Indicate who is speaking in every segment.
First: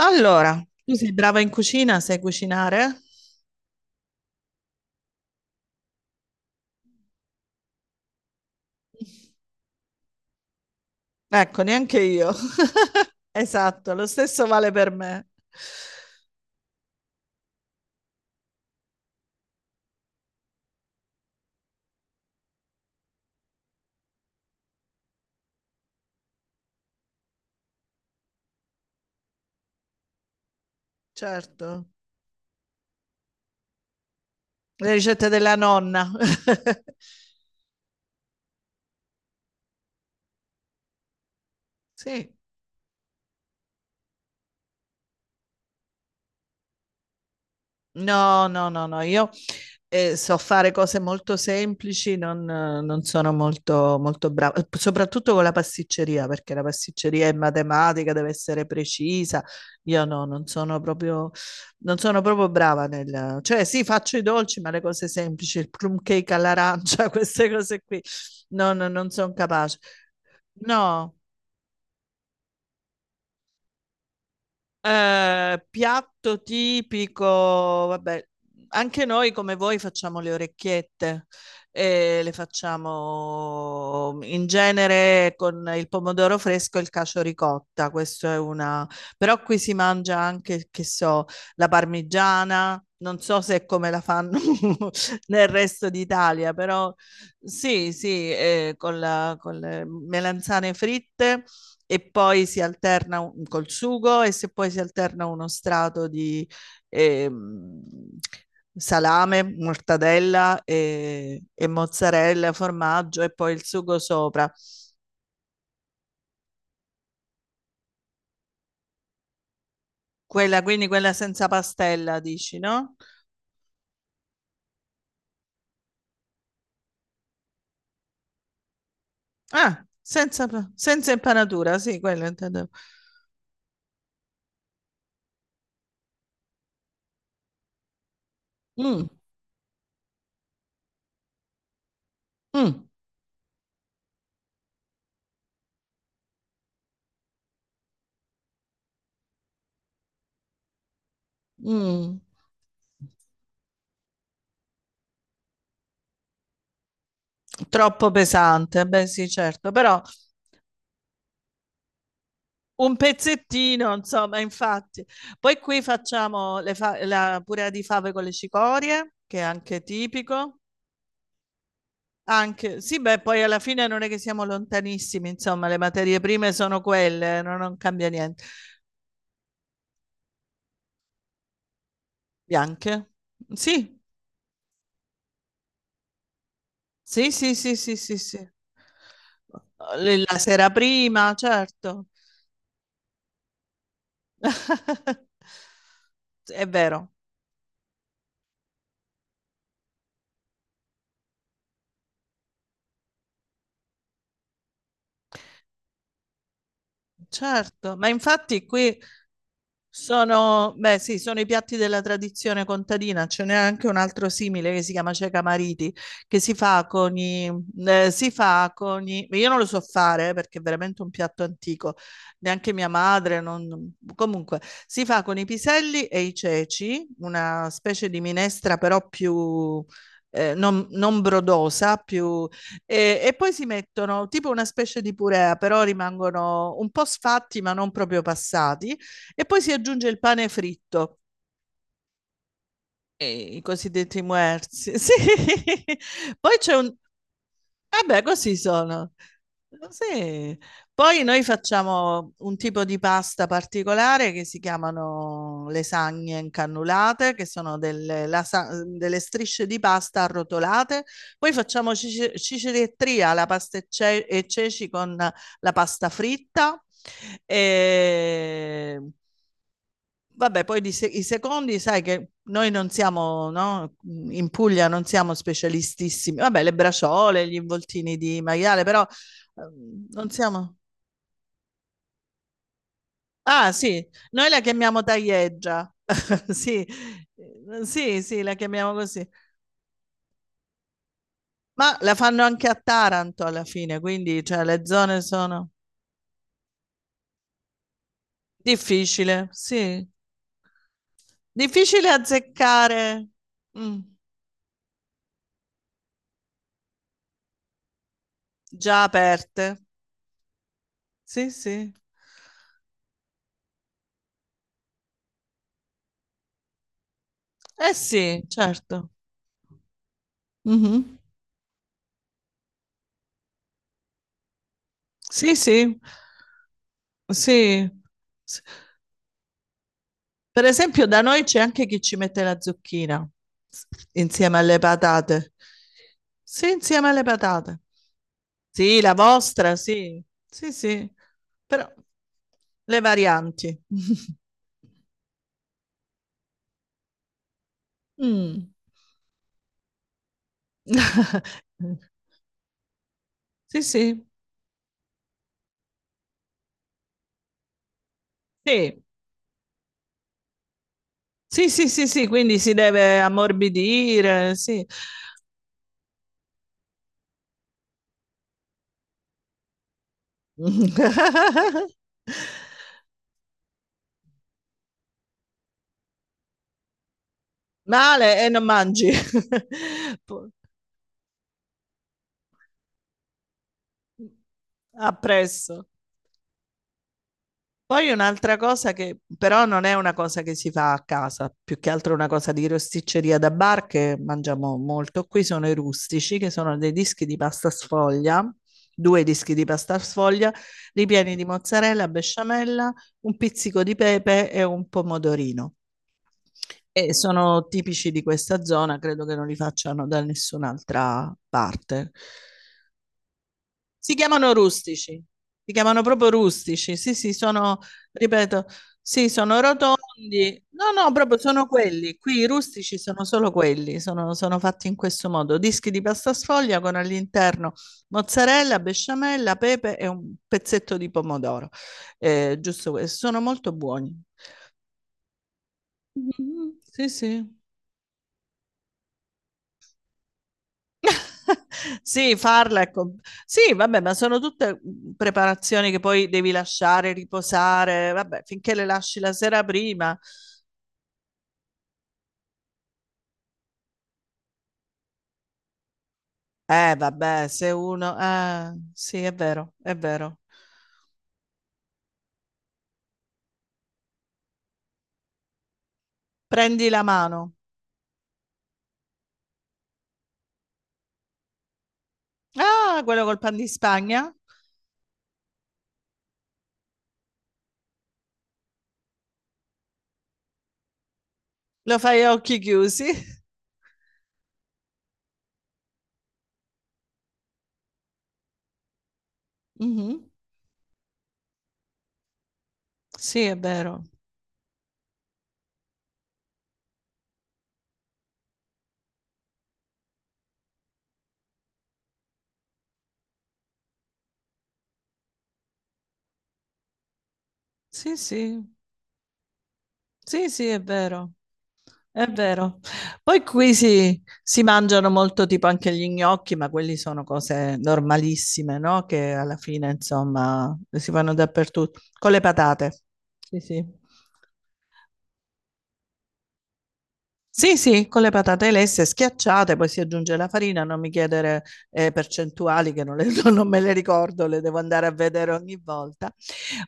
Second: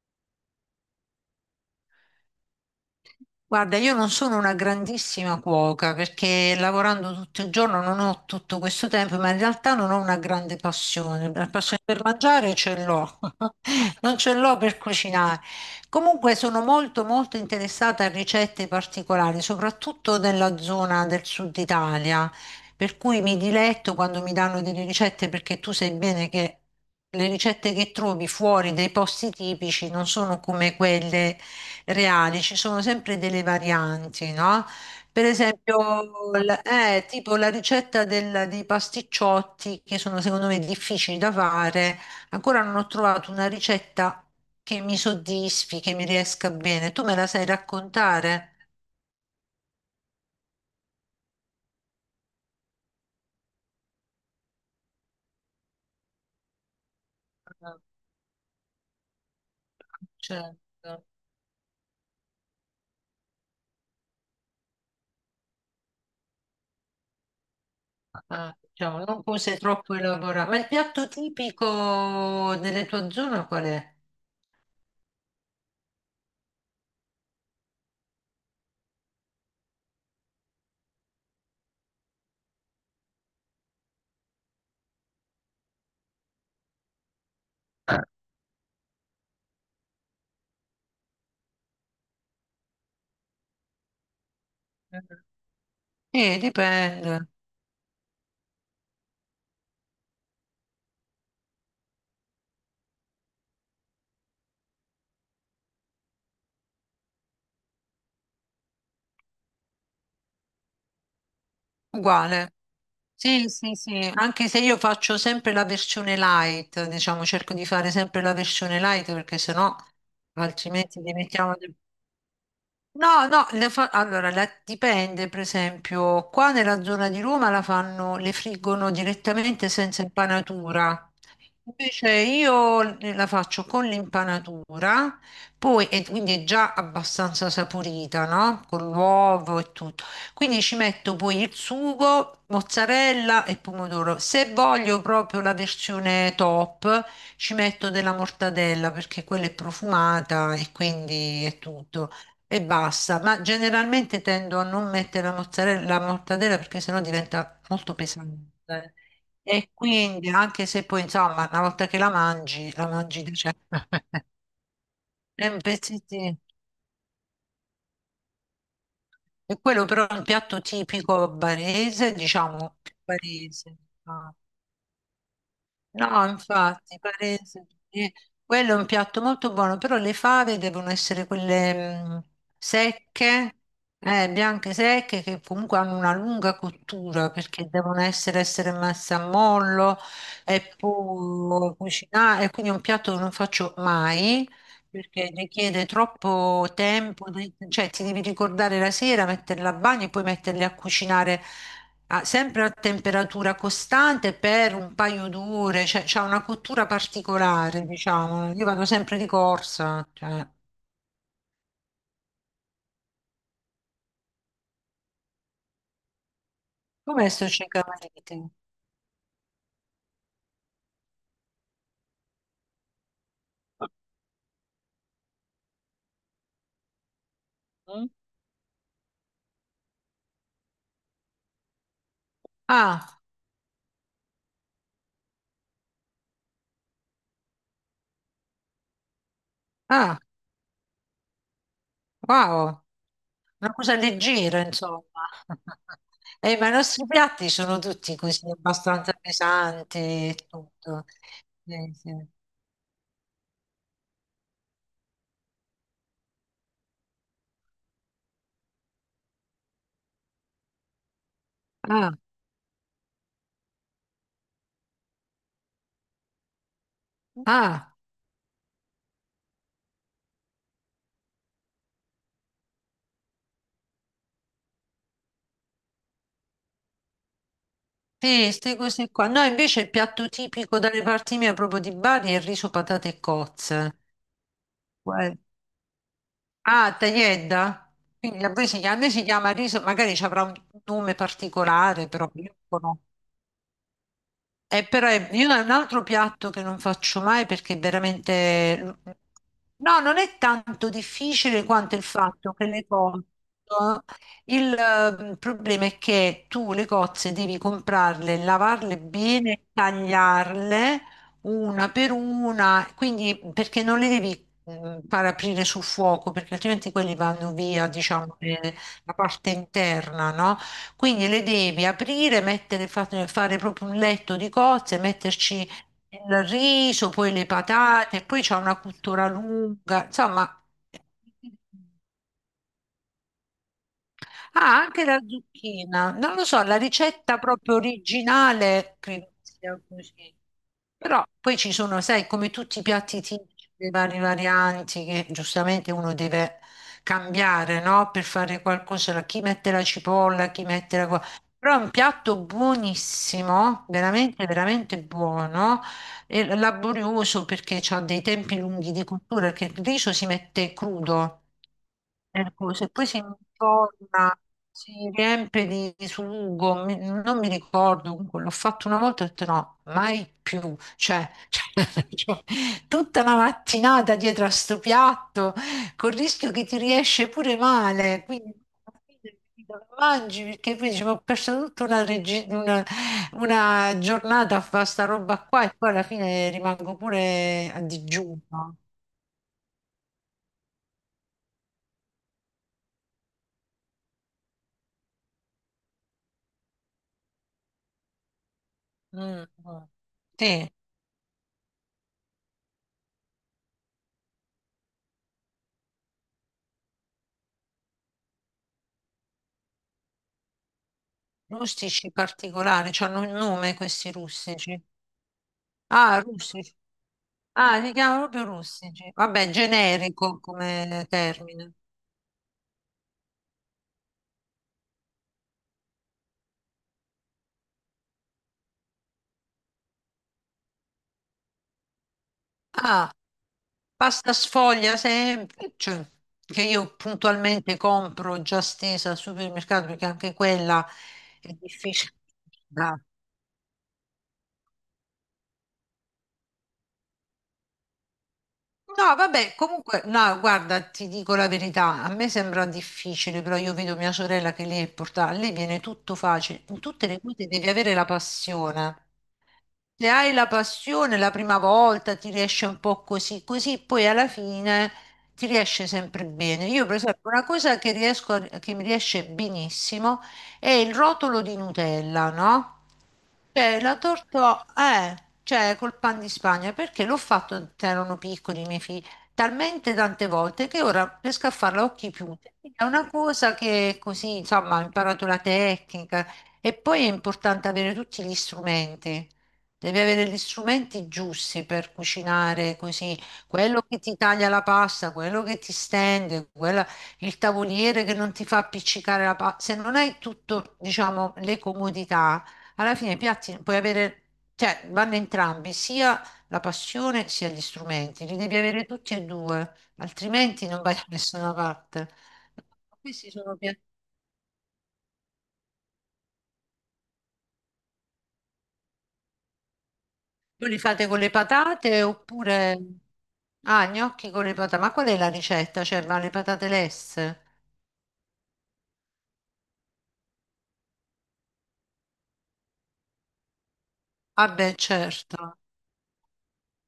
Speaker 1: Allora, tu sei brava in cucina, sai cucinare?
Speaker 2: Guarda, io non sono una grandissima cuoca perché lavorando tutto il giorno non ho tutto questo tempo, ma in realtà non ho una grande passione. La
Speaker 1: Ecco,
Speaker 2: passione
Speaker 1: neanche
Speaker 2: per
Speaker 1: io.
Speaker 2: mangiare ce l'ho,
Speaker 1: Esatto, lo
Speaker 2: non ce
Speaker 1: stesso
Speaker 2: l'ho
Speaker 1: vale
Speaker 2: per
Speaker 1: per me.
Speaker 2: cucinare. Comunque sono molto molto interessata a ricette particolari, soprattutto nella zona del sud Italia, per cui mi diletto quando mi danno delle ricette perché tu sai bene che le ricette che trovi fuori dai posti tipici non sono come quelle
Speaker 1: Certo,
Speaker 2: reale, ci sono sempre delle varianti, no?
Speaker 1: le
Speaker 2: Per
Speaker 1: ricette della
Speaker 2: esempio,
Speaker 1: nonna.
Speaker 2: tipo la ricetta dei pasticciotti, che sono secondo me difficili da fare,
Speaker 1: Sì,
Speaker 2: ancora non ho trovato una ricetta che mi soddisfi, che mi riesca bene. Tu me la sai
Speaker 1: no,
Speaker 2: raccontare?
Speaker 1: no, no, no, io so fare cose molto semplici, non sono molto brava, soprattutto con la pasticceria, perché la pasticceria è
Speaker 2: Ah.
Speaker 1: matematica, deve essere precisa. Io no,
Speaker 2: Certo.
Speaker 1: non sono proprio brava nel... Cioè sì, faccio i dolci, ma le cose semplici, il plum cake all'arancia, queste cose qui,
Speaker 2: Ah,
Speaker 1: no, no,
Speaker 2: diciamo,
Speaker 1: non
Speaker 2: non
Speaker 1: sono
Speaker 2: cose
Speaker 1: capace.
Speaker 2: troppo elaborate. Ma il piatto
Speaker 1: No.
Speaker 2: tipico delle tue zone qual è?
Speaker 1: Piatto tipico, vabbè, anche noi come voi facciamo le orecchiette e le facciamo in genere con il pomodoro fresco e il cacio ricotta, questo è una... però qui si mangia anche, che so, la parmigiana, non so se è come la fanno nel resto d'Italia, però
Speaker 2: Dipende.
Speaker 1: sì, sì, con con le melanzane fritte e poi si alterna un, col sugo e se poi si alterna uno strato di ehm, salame, mortadella e mozzarella,
Speaker 2: Uguale.
Speaker 1: formaggio e
Speaker 2: Sì,
Speaker 1: poi il
Speaker 2: sì,
Speaker 1: sugo
Speaker 2: sì, anche
Speaker 1: sopra.
Speaker 2: se io faccio sempre la versione light, diciamo, cerco di fare sempre la versione light perché sennò
Speaker 1: Quella, quindi
Speaker 2: altrimenti
Speaker 1: quella senza
Speaker 2: diventiamo...
Speaker 1: pastella, dici, no?
Speaker 2: No, no, allora dipende, per esempio, qua nella zona di Roma la fanno, le friggono direttamente
Speaker 1: Ah,
Speaker 2: senza
Speaker 1: senza,
Speaker 2: impanatura.
Speaker 1: senza impanatura, sì,
Speaker 2: Invece
Speaker 1: quella intendevo.
Speaker 2: io la faccio con l'impanatura, poi e quindi è già abbastanza saporita, no? Con
Speaker 1: Mm,
Speaker 2: l'uovo e tutto. Quindi ci metto poi il sugo,
Speaker 1: mm,
Speaker 2: mozzarella e pomodoro. Se voglio proprio la versione top, ci metto della mortadella perché quella è profumata e quindi è tutto
Speaker 1: mm.
Speaker 2: e basta, ma generalmente tendo a non mettere la mozzarella, la mortadella perché sennò diventa molto
Speaker 1: Troppo
Speaker 2: pesante.
Speaker 1: pesante, beh sì,
Speaker 2: E
Speaker 1: certo, però
Speaker 2: quindi, anche se poi, insomma, una volta che la
Speaker 1: un
Speaker 2: mangi di certo.
Speaker 1: pezzettino, insomma, infatti.
Speaker 2: È un
Speaker 1: Poi qui
Speaker 2: pezzettino.
Speaker 1: facciamo la purea di fave con le cicorie, che è
Speaker 2: E
Speaker 1: anche
Speaker 2: quello però è un
Speaker 1: tipico.
Speaker 2: piatto tipico barese, diciamo,
Speaker 1: Anche, sì, beh, poi alla
Speaker 2: barese,
Speaker 1: fine non è che
Speaker 2: diciamo.
Speaker 1: siamo lontanissimi, insomma, le materie
Speaker 2: No,
Speaker 1: prime sono
Speaker 2: infatti,
Speaker 1: quelle,
Speaker 2: parese.
Speaker 1: non cambia niente.
Speaker 2: Quello è un piatto molto buono, però le fave devono essere quelle
Speaker 1: Bianche?
Speaker 2: secche,
Speaker 1: Sì,
Speaker 2: bianche secche, che comunque hanno una lunga cottura
Speaker 1: sì, sì,
Speaker 2: perché
Speaker 1: sì, sì,
Speaker 2: devono
Speaker 1: sì, sì.
Speaker 2: essere messe a mollo
Speaker 1: La sera
Speaker 2: e
Speaker 1: prima,
Speaker 2: poi
Speaker 1: certo.
Speaker 2: cucinare. E quindi è un piatto che non faccio mai, perché richiede
Speaker 1: È
Speaker 2: troppo
Speaker 1: vero,
Speaker 2: tempo, cioè ti devi ricordare la sera, metterle a bagno e poi metterle a cucinare sempre a temperatura costante per un paio d'ore, cioè c'ha una cottura particolare,
Speaker 1: certo, ma
Speaker 2: diciamo.
Speaker 1: infatti
Speaker 2: Io vado
Speaker 1: qui
Speaker 2: sempre di corsa, cioè.
Speaker 1: sono, beh, sì, sono i piatti della tradizione contadina, ce n'è anche un altro simile che si chiama cieca mariti, che si fa con
Speaker 2: Com'è sto
Speaker 1: i, si
Speaker 2: ceccamarite?
Speaker 1: fa con i, io non lo so fare perché è veramente un piatto antico, neanche mia madre, comunque, si fa con i piselli e i ceci, una
Speaker 2: Mm?
Speaker 1: specie di minestra però più, non brodosa, più,
Speaker 2: Ah,
Speaker 1: e poi si mettono tipo una specie di purea, però rimangono un po' sfatti ma non proprio passati e poi si aggiunge il
Speaker 2: ah,
Speaker 1: pane fritto,
Speaker 2: wow,
Speaker 1: e i
Speaker 2: una cosa
Speaker 1: cosiddetti
Speaker 2: leggera,
Speaker 1: muerzi.
Speaker 2: insomma.
Speaker 1: Sì. Poi
Speaker 2: Ma i
Speaker 1: c'è un...
Speaker 2: nostri piatti sono tutti
Speaker 1: Vabbè,
Speaker 2: così,
Speaker 1: così sono.
Speaker 2: abbastanza pesanti e
Speaker 1: Sì.
Speaker 2: tutto.
Speaker 1: Poi noi
Speaker 2: Sì, sì.
Speaker 1: facciamo un tipo di pasta particolare che si chiamano lasagne incannulate, che sono delle strisce di pasta arrotolate. Poi facciamo
Speaker 2: Ah.
Speaker 1: cicerettria alla pasta e ceci con la pasta fritta.
Speaker 2: Ah,
Speaker 1: E... Vabbè, poi di i secondi, sai che noi non siamo, no? In Puglia non siamo specialistissimi. Vabbè, le braciole, gli involtini
Speaker 2: sì,
Speaker 1: di
Speaker 2: queste
Speaker 1: maiale, però
Speaker 2: cose qua. No, invece il piatto
Speaker 1: non siamo...
Speaker 2: tipico dalle parti mie, proprio di Bari, è il riso, patate e
Speaker 1: Ah,
Speaker 2: cozze.
Speaker 1: sì, noi la chiamiamo
Speaker 2: Uè.
Speaker 1: taglieggia. Sì,
Speaker 2: Ah, tagliedda?
Speaker 1: sì, sì,
Speaker 2: Quindi a
Speaker 1: la
Speaker 2: voi si
Speaker 1: chiamiamo
Speaker 2: chiama, a noi si
Speaker 1: così.
Speaker 2: chiama riso, magari ci avrà un nome
Speaker 1: Ma
Speaker 2: particolare,
Speaker 1: la
Speaker 2: però
Speaker 1: fanno
Speaker 2: io
Speaker 1: anche a
Speaker 2: conosco.
Speaker 1: Taranto alla fine, quindi cioè, le
Speaker 2: Però
Speaker 1: zone
Speaker 2: io ho
Speaker 1: sono
Speaker 2: un altro piatto che non faccio mai perché è veramente...
Speaker 1: difficile,
Speaker 2: No,
Speaker 1: sì.
Speaker 2: non è tanto difficile quanto il
Speaker 1: Difficile
Speaker 2: fatto che le cozze...
Speaker 1: azzeccare mm,
Speaker 2: eh. Il problema è che tu le cozze devi comprarle, lavarle
Speaker 1: già
Speaker 2: bene,
Speaker 1: aperte.
Speaker 2: tagliarle
Speaker 1: Sì,
Speaker 2: una
Speaker 1: sì.
Speaker 2: per una, quindi perché non le devi far aprire sul fuoco, perché altrimenti quelli vanno via,
Speaker 1: Eh
Speaker 2: diciamo,
Speaker 1: sì, certo.
Speaker 2: la parte interna, no?
Speaker 1: Mh-mh.
Speaker 2: Quindi le devi aprire, mettere, fare proprio un letto di cozze,
Speaker 1: Sì,
Speaker 2: metterci
Speaker 1: sì.
Speaker 2: il riso, poi le
Speaker 1: Sì.
Speaker 2: patate, poi c'è
Speaker 1: S
Speaker 2: una cottura lunga, insomma.
Speaker 1: Per esempio da noi c'è anche chi ci mette la zucchina s insieme alle
Speaker 2: Ah, anche la
Speaker 1: patate.
Speaker 2: zucchina. Non lo so,
Speaker 1: Sì,
Speaker 2: la
Speaker 1: insieme alle
Speaker 2: ricetta proprio
Speaker 1: patate.
Speaker 2: originale
Speaker 1: Sì, la
Speaker 2: credo
Speaker 1: vostra,
Speaker 2: sia
Speaker 1: sì.
Speaker 2: così.
Speaker 1: Sì, sì.
Speaker 2: Però poi ci
Speaker 1: Però
Speaker 2: sono, sai, come tutti i
Speaker 1: le
Speaker 2: piatti tipici,
Speaker 1: varianti.
Speaker 2: le varie varianti che giustamente uno deve cambiare, no? Per fare
Speaker 1: Mh.
Speaker 2: qualcosa. Chi mette la cipolla, chi mette la...
Speaker 1: Mh.
Speaker 2: Però è un piatto
Speaker 1: Sì,
Speaker 2: buonissimo,
Speaker 1: sì.
Speaker 2: veramente, veramente buono, e laborioso perché ha dei tempi lunghi
Speaker 1: Sì.
Speaker 2: di cottura, perché il riso si mette crudo
Speaker 1: Sì, sì, sì, sì,
Speaker 2: per
Speaker 1: quindi
Speaker 2: cui
Speaker 1: si
Speaker 2: se poi si
Speaker 1: deve
Speaker 2: informa,
Speaker 1: ammorbidire, sì.
Speaker 2: si riempie di sugo, non mi ricordo, comunque l'ho fatto una volta e ho detto no, mai più, cioè, cioè, tutta la mattinata dietro a sto piatto, col rischio che ti riesce pure male,
Speaker 1: Male e
Speaker 2: quindi
Speaker 1: non
Speaker 2: alla
Speaker 1: mangi.
Speaker 2: fine ti lo mangi
Speaker 1: Po-
Speaker 2: perché poi dici, "Ma ho perso tutta una giornata a fare sta roba qua
Speaker 1: Appresso.
Speaker 2: e poi alla fine rimango pure a
Speaker 1: Poi un'altra
Speaker 2: digiuno.
Speaker 1: cosa che però non è una cosa che si fa a casa, più che altro una cosa di rosticceria da bar che mangiamo molto qui, sono i rustici, che sono dei dischi di pasta sfoglia, due
Speaker 2: Mm,
Speaker 1: dischi di
Speaker 2: mm.
Speaker 1: pasta sfoglia,
Speaker 2: Sì.
Speaker 1: ripieni di mozzarella, besciamella, un pizzico di pepe e un pomodorino. E sono tipici di questa zona, credo che non li facciano da nessun'altra
Speaker 2: Rustici
Speaker 1: parte.
Speaker 2: particolari, cioè hanno un nome questi
Speaker 1: Si chiamano
Speaker 2: rustici.
Speaker 1: rustici, si chiamano
Speaker 2: Ah,
Speaker 1: proprio
Speaker 2: rustici.
Speaker 1: rustici. Sì, sì,
Speaker 2: Ah,
Speaker 1: sono,
Speaker 2: li chiamano proprio
Speaker 1: ripeto,
Speaker 2: rustici.
Speaker 1: sì,
Speaker 2: Vabbè,
Speaker 1: sono rotondi.
Speaker 2: generico
Speaker 1: No,
Speaker 2: come
Speaker 1: no, proprio sono
Speaker 2: termine.
Speaker 1: quelli. Qui i rustici sono solo quelli, sono, sono fatti in questo modo. Dischi di pasta sfoglia con all'interno mozzarella, besciamella, pepe e un pezzetto di pomodoro. Giusto
Speaker 2: Ah,
Speaker 1: questo. Sono molto buoni.
Speaker 2: pasta sfoglia semplice, che
Speaker 1: Mhm,
Speaker 2: io
Speaker 1: sì, sì.
Speaker 2: puntualmente compro già stesa al supermercato perché anche quella è difficile.
Speaker 1: Sì, farla è
Speaker 2: Ah.
Speaker 1: com- sì, vabbè, ma sono tutte preparazioni che poi devi lasciare riposare, vabbè, finché le
Speaker 2: No,
Speaker 1: lasci la
Speaker 2: vabbè,
Speaker 1: sera
Speaker 2: comunque,
Speaker 1: prima.
Speaker 2: no, guarda, ti dico la verità, a me sembra difficile, però io vedo mia sorella che lei è portata, a lei viene tutto facile, in tutte le cose
Speaker 1: Vabbè,
Speaker 2: devi
Speaker 1: se
Speaker 2: avere la
Speaker 1: uno...
Speaker 2: passione.
Speaker 1: sì, è vero, è
Speaker 2: Se hai
Speaker 1: vero.
Speaker 2: la passione la prima volta ti riesce un po' così, così poi alla fine ti riesce sempre bene. Io,
Speaker 1: Prendi
Speaker 2: per
Speaker 1: la
Speaker 2: esempio, una
Speaker 1: mano.
Speaker 2: cosa che che mi riesce benissimo è il rotolo di Nutella, no?
Speaker 1: Ah, quello col pan di
Speaker 2: Cioè,
Speaker 1: Spagna?
Speaker 2: cioè, col pan di Spagna, perché l'ho fatto quando erano piccoli i miei figli, talmente tante volte che ora riesco a farla a
Speaker 1: Lo
Speaker 2: occhi
Speaker 1: fai a
Speaker 2: chiusi.
Speaker 1: occhi
Speaker 2: È
Speaker 1: chiusi?
Speaker 2: una cosa che così, insomma, ho imparato la tecnica e poi è importante avere tutti gli strumenti. Devi avere
Speaker 1: Mhm.
Speaker 2: gli strumenti giusti per cucinare così,
Speaker 1: Sì, è
Speaker 2: quello che
Speaker 1: vero.
Speaker 2: ti taglia la pasta, quello che ti stende, il tavoliere che non ti fa appiccicare la pasta. Se non hai tutto, diciamo, le comodità, alla fine i piatti puoi avere, cioè vanno entrambi, sia la passione sia gli
Speaker 1: Sì,
Speaker 2: strumenti, li devi
Speaker 1: sì.
Speaker 2: avere tutti e due,
Speaker 1: Sì, sì,
Speaker 2: altrimenti
Speaker 1: è
Speaker 2: non vai da
Speaker 1: vero.
Speaker 2: nessuna parte.
Speaker 1: È vero.
Speaker 2: Questi
Speaker 1: Poi
Speaker 2: sono
Speaker 1: qui
Speaker 2: piatti.
Speaker 1: si mangiano molto tipo anche gli gnocchi, ma quelli sono cose normalissime, no? Che alla fine,
Speaker 2: Voi
Speaker 1: insomma,
Speaker 2: li fate
Speaker 1: si
Speaker 2: con le
Speaker 1: fanno dappertutto.
Speaker 2: patate
Speaker 1: Con le
Speaker 2: oppure...
Speaker 1: patate. Sì,
Speaker 2: Ah,
Speaker 1: sì.
Speaker 2: gnocchi con le patate, ma qual è la ricetta? Cioè, ma le patate lesse?
Speaker 1: Sì, sì, con le patate lesse schiacciate, poi si aggiunge la farina, non mi chiedere percentuali che non, le- non me le ricordo,
Speaker 2: Ah
Speaker 1: le
Speaker 2: beh,
Speaker 1: devo andare a vedere
Speaker 2: certo.
Speaker 1: ogni volta.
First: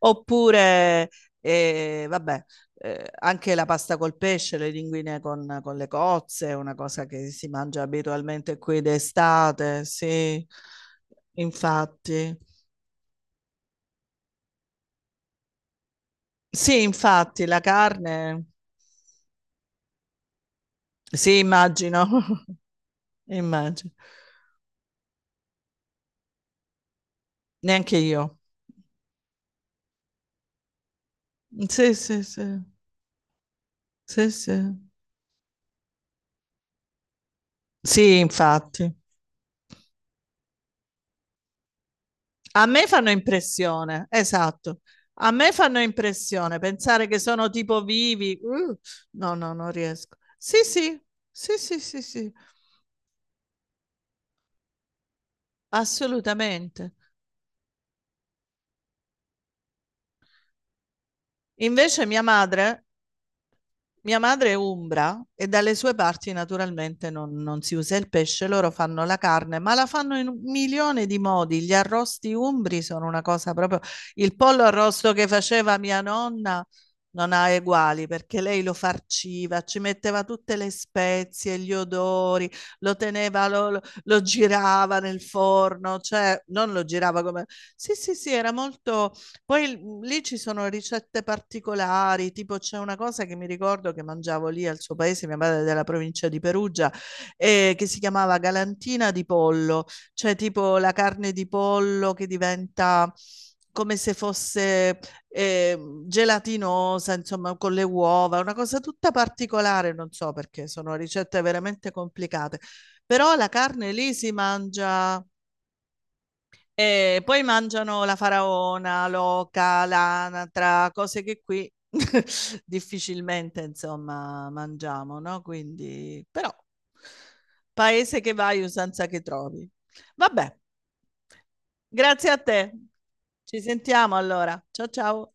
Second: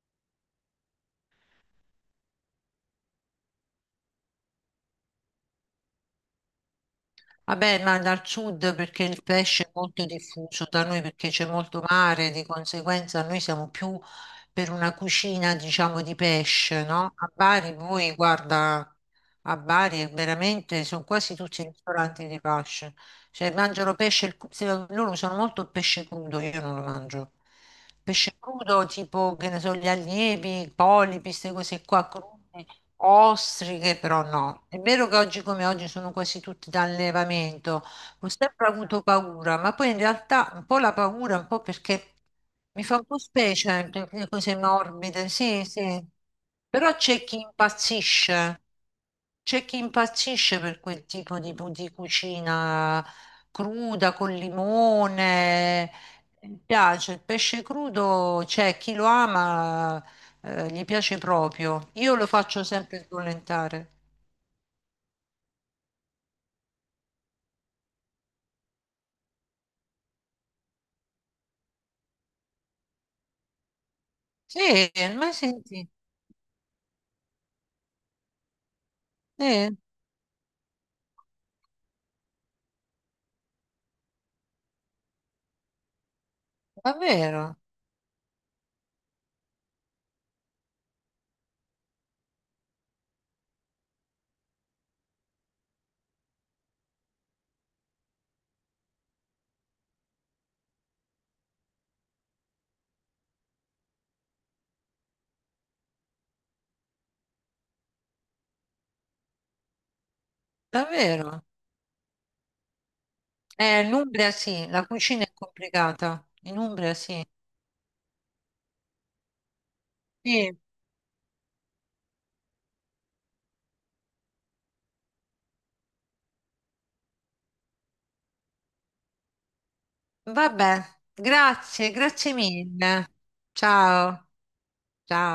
Speaker 1: Oppure, vabbè, anche la pasta col pesce, le linguine con le cozze, una cosa che si mangia
Speaker 2: Vabbè, ma dal
Speaker 1: abitualmente
Speaker 2: sud
Speaker 1: qui
Speaker 2: perché il pesce è
Speaker 1: d'estate,
Speaker 2: molto
Speaker 1: sì,
Speaker 2: diffuso da noi perché c'è molto mare,
Speaker 1: infatti.
Speaker 2: di conseguenza noi siamo più per una cucina, diciamo, di
Speaker 1: Sì,
Speaker 2: pesce, no? A
Speaker 1: infatti, la
Speaker 2: Bari voi,
Speaker 1: carne,
Speaker 2: guarda, a Bari è veramente sono quasi
Speaker 1: sì,
Speaker 2: tutti i
Speaker 1: immagino,
Speaker 2: ristoranti di pesce. Cioè,
Speaker 1: immagino.
Speaker 2: mangiano pesce, il cru- se- loro usano molto il pesce crudo, io non lo mangio.
Speaker 1: Neanche
Speaker 2: Pesce
Speaker 1: io.
Speaker 2: crudo tipo, che ne so, gli allievi, i polipi, queste cose
Speaker 1: Sì,
Speaker 2: qua
Speaker 1: sì,
Speaker 2: crude.
Speaker 1: sì,
Speaker 2: Ostriche però
Speaker 1: sì, sì.
Speaker 2: no, è vero che oggi come oggi sono quasi tutti da allevamento,
Speaker 1: Sì,
Speaker 2: ho sempre
Speaker 1: infatti.
Speaker 2: avuto paura, ma poi in realtà un po' la paura, un po' perché
Speaker 1: A
Speaker 2: mi
Speaker 1: me
Speaker 2: fa un
Speaker 1: fanno
Speaker 2: po' specie,
Speaker 1: impressione,
Speaker 2: perché cose
Speaker 1: esatto.
Speaker 2: morbide,
Speaker 1: A me
Speaker 2: sì,
Speaker 1: fanno
Speaker 2: sì,
Speaker 1: impressione
Speaker 2: però
Speaker 1: pensare che sono tipo vivi. No, no,
Speaker 2: c'è
Speaker 1: non
Speaker 2: chi
Speaker 1: riesco. Sì,
Speaker 2: impazzisce per
Speaker 1: sì,
Speaker 2: quel tipo di,
Speaker 1: sì, sì,
Speaker 2: di
Speaker 1: sì, sì,
Speaker 2: cucina cruda, con limone. Mi
Speaker 1: assolutamente.
Speaker 2: piace il pesce crudo, c'è chi lo ama, gli piace proprio.
Speaker 1: Invece
Speaker 2: Io lo faccio sempre sbollentare.
Speaker 1: mia madre è umbra e dalle sue parti naturalmente non si usa il pesce, loro fanno la carne, ma la fanno in un milione di modi. Gli arrosti umbri sono una cosa proprio... Il pollo
Speaker 2: Sì,
Speaker 1: arrosto che
Speaker 2: ma
Speaker 1: faceva
Speaker 2: senti,
Speaker 1: mia nonna non ha uguali perché lei lo farciva,
Speaker 2: eh,
Speaker 1: ci metteva tutte le spezie, gli odori, lo teneva, lo girava nel forno, cioè non lo girava come...
Speaker 2: davvero,
Speaker 1: Sì, sì, sì, era molto... Poi mm, lì ci sono ricette particolari, tipo c'è una cosa che mi ricordo che mangiavo lì al suo paese, mia madre è della provincia di Perugia, che si chiamava galantina di pollo, cioè tipo la carne di pollo che diventa come se fosse gelatinosa, insomma, con le uova, una cosa tutta particolare, non so perché, sono ricette
Speaker 2: davvero.
Speaker 1: veramente complicate. Però la carne
Speaker 2: In
Speaker 1: lì
Speaker 2: Umbria
Speaker 1: si
Speaker 2: sì, la cucina
Speaker 1: mangia,
Speaker 2: è complicata. In Umbria
Speaker 1: e
Speaker 2: sì.
Speaker 1: poi mangiano la faraona, l'oca,
Speaker 2: Sì,
Speaker 1: l'anatra, cose che qui difficilmente, insomma, mangiamo, no? Quindi, però, paese che vai, usanza che trovi. Vabbè,
Speaker 2: vabbè, grazie,
Speaker 1: grazie
Speaker 2: grazie
Speaker 1: a te.
Speaker 2: mille.
Speaker 1: Ci sentiamo
Speaker 2: Ciao,
Speaker 1: allora. Ciao
Speaker 2: ciao.
Speaker 1: ciao.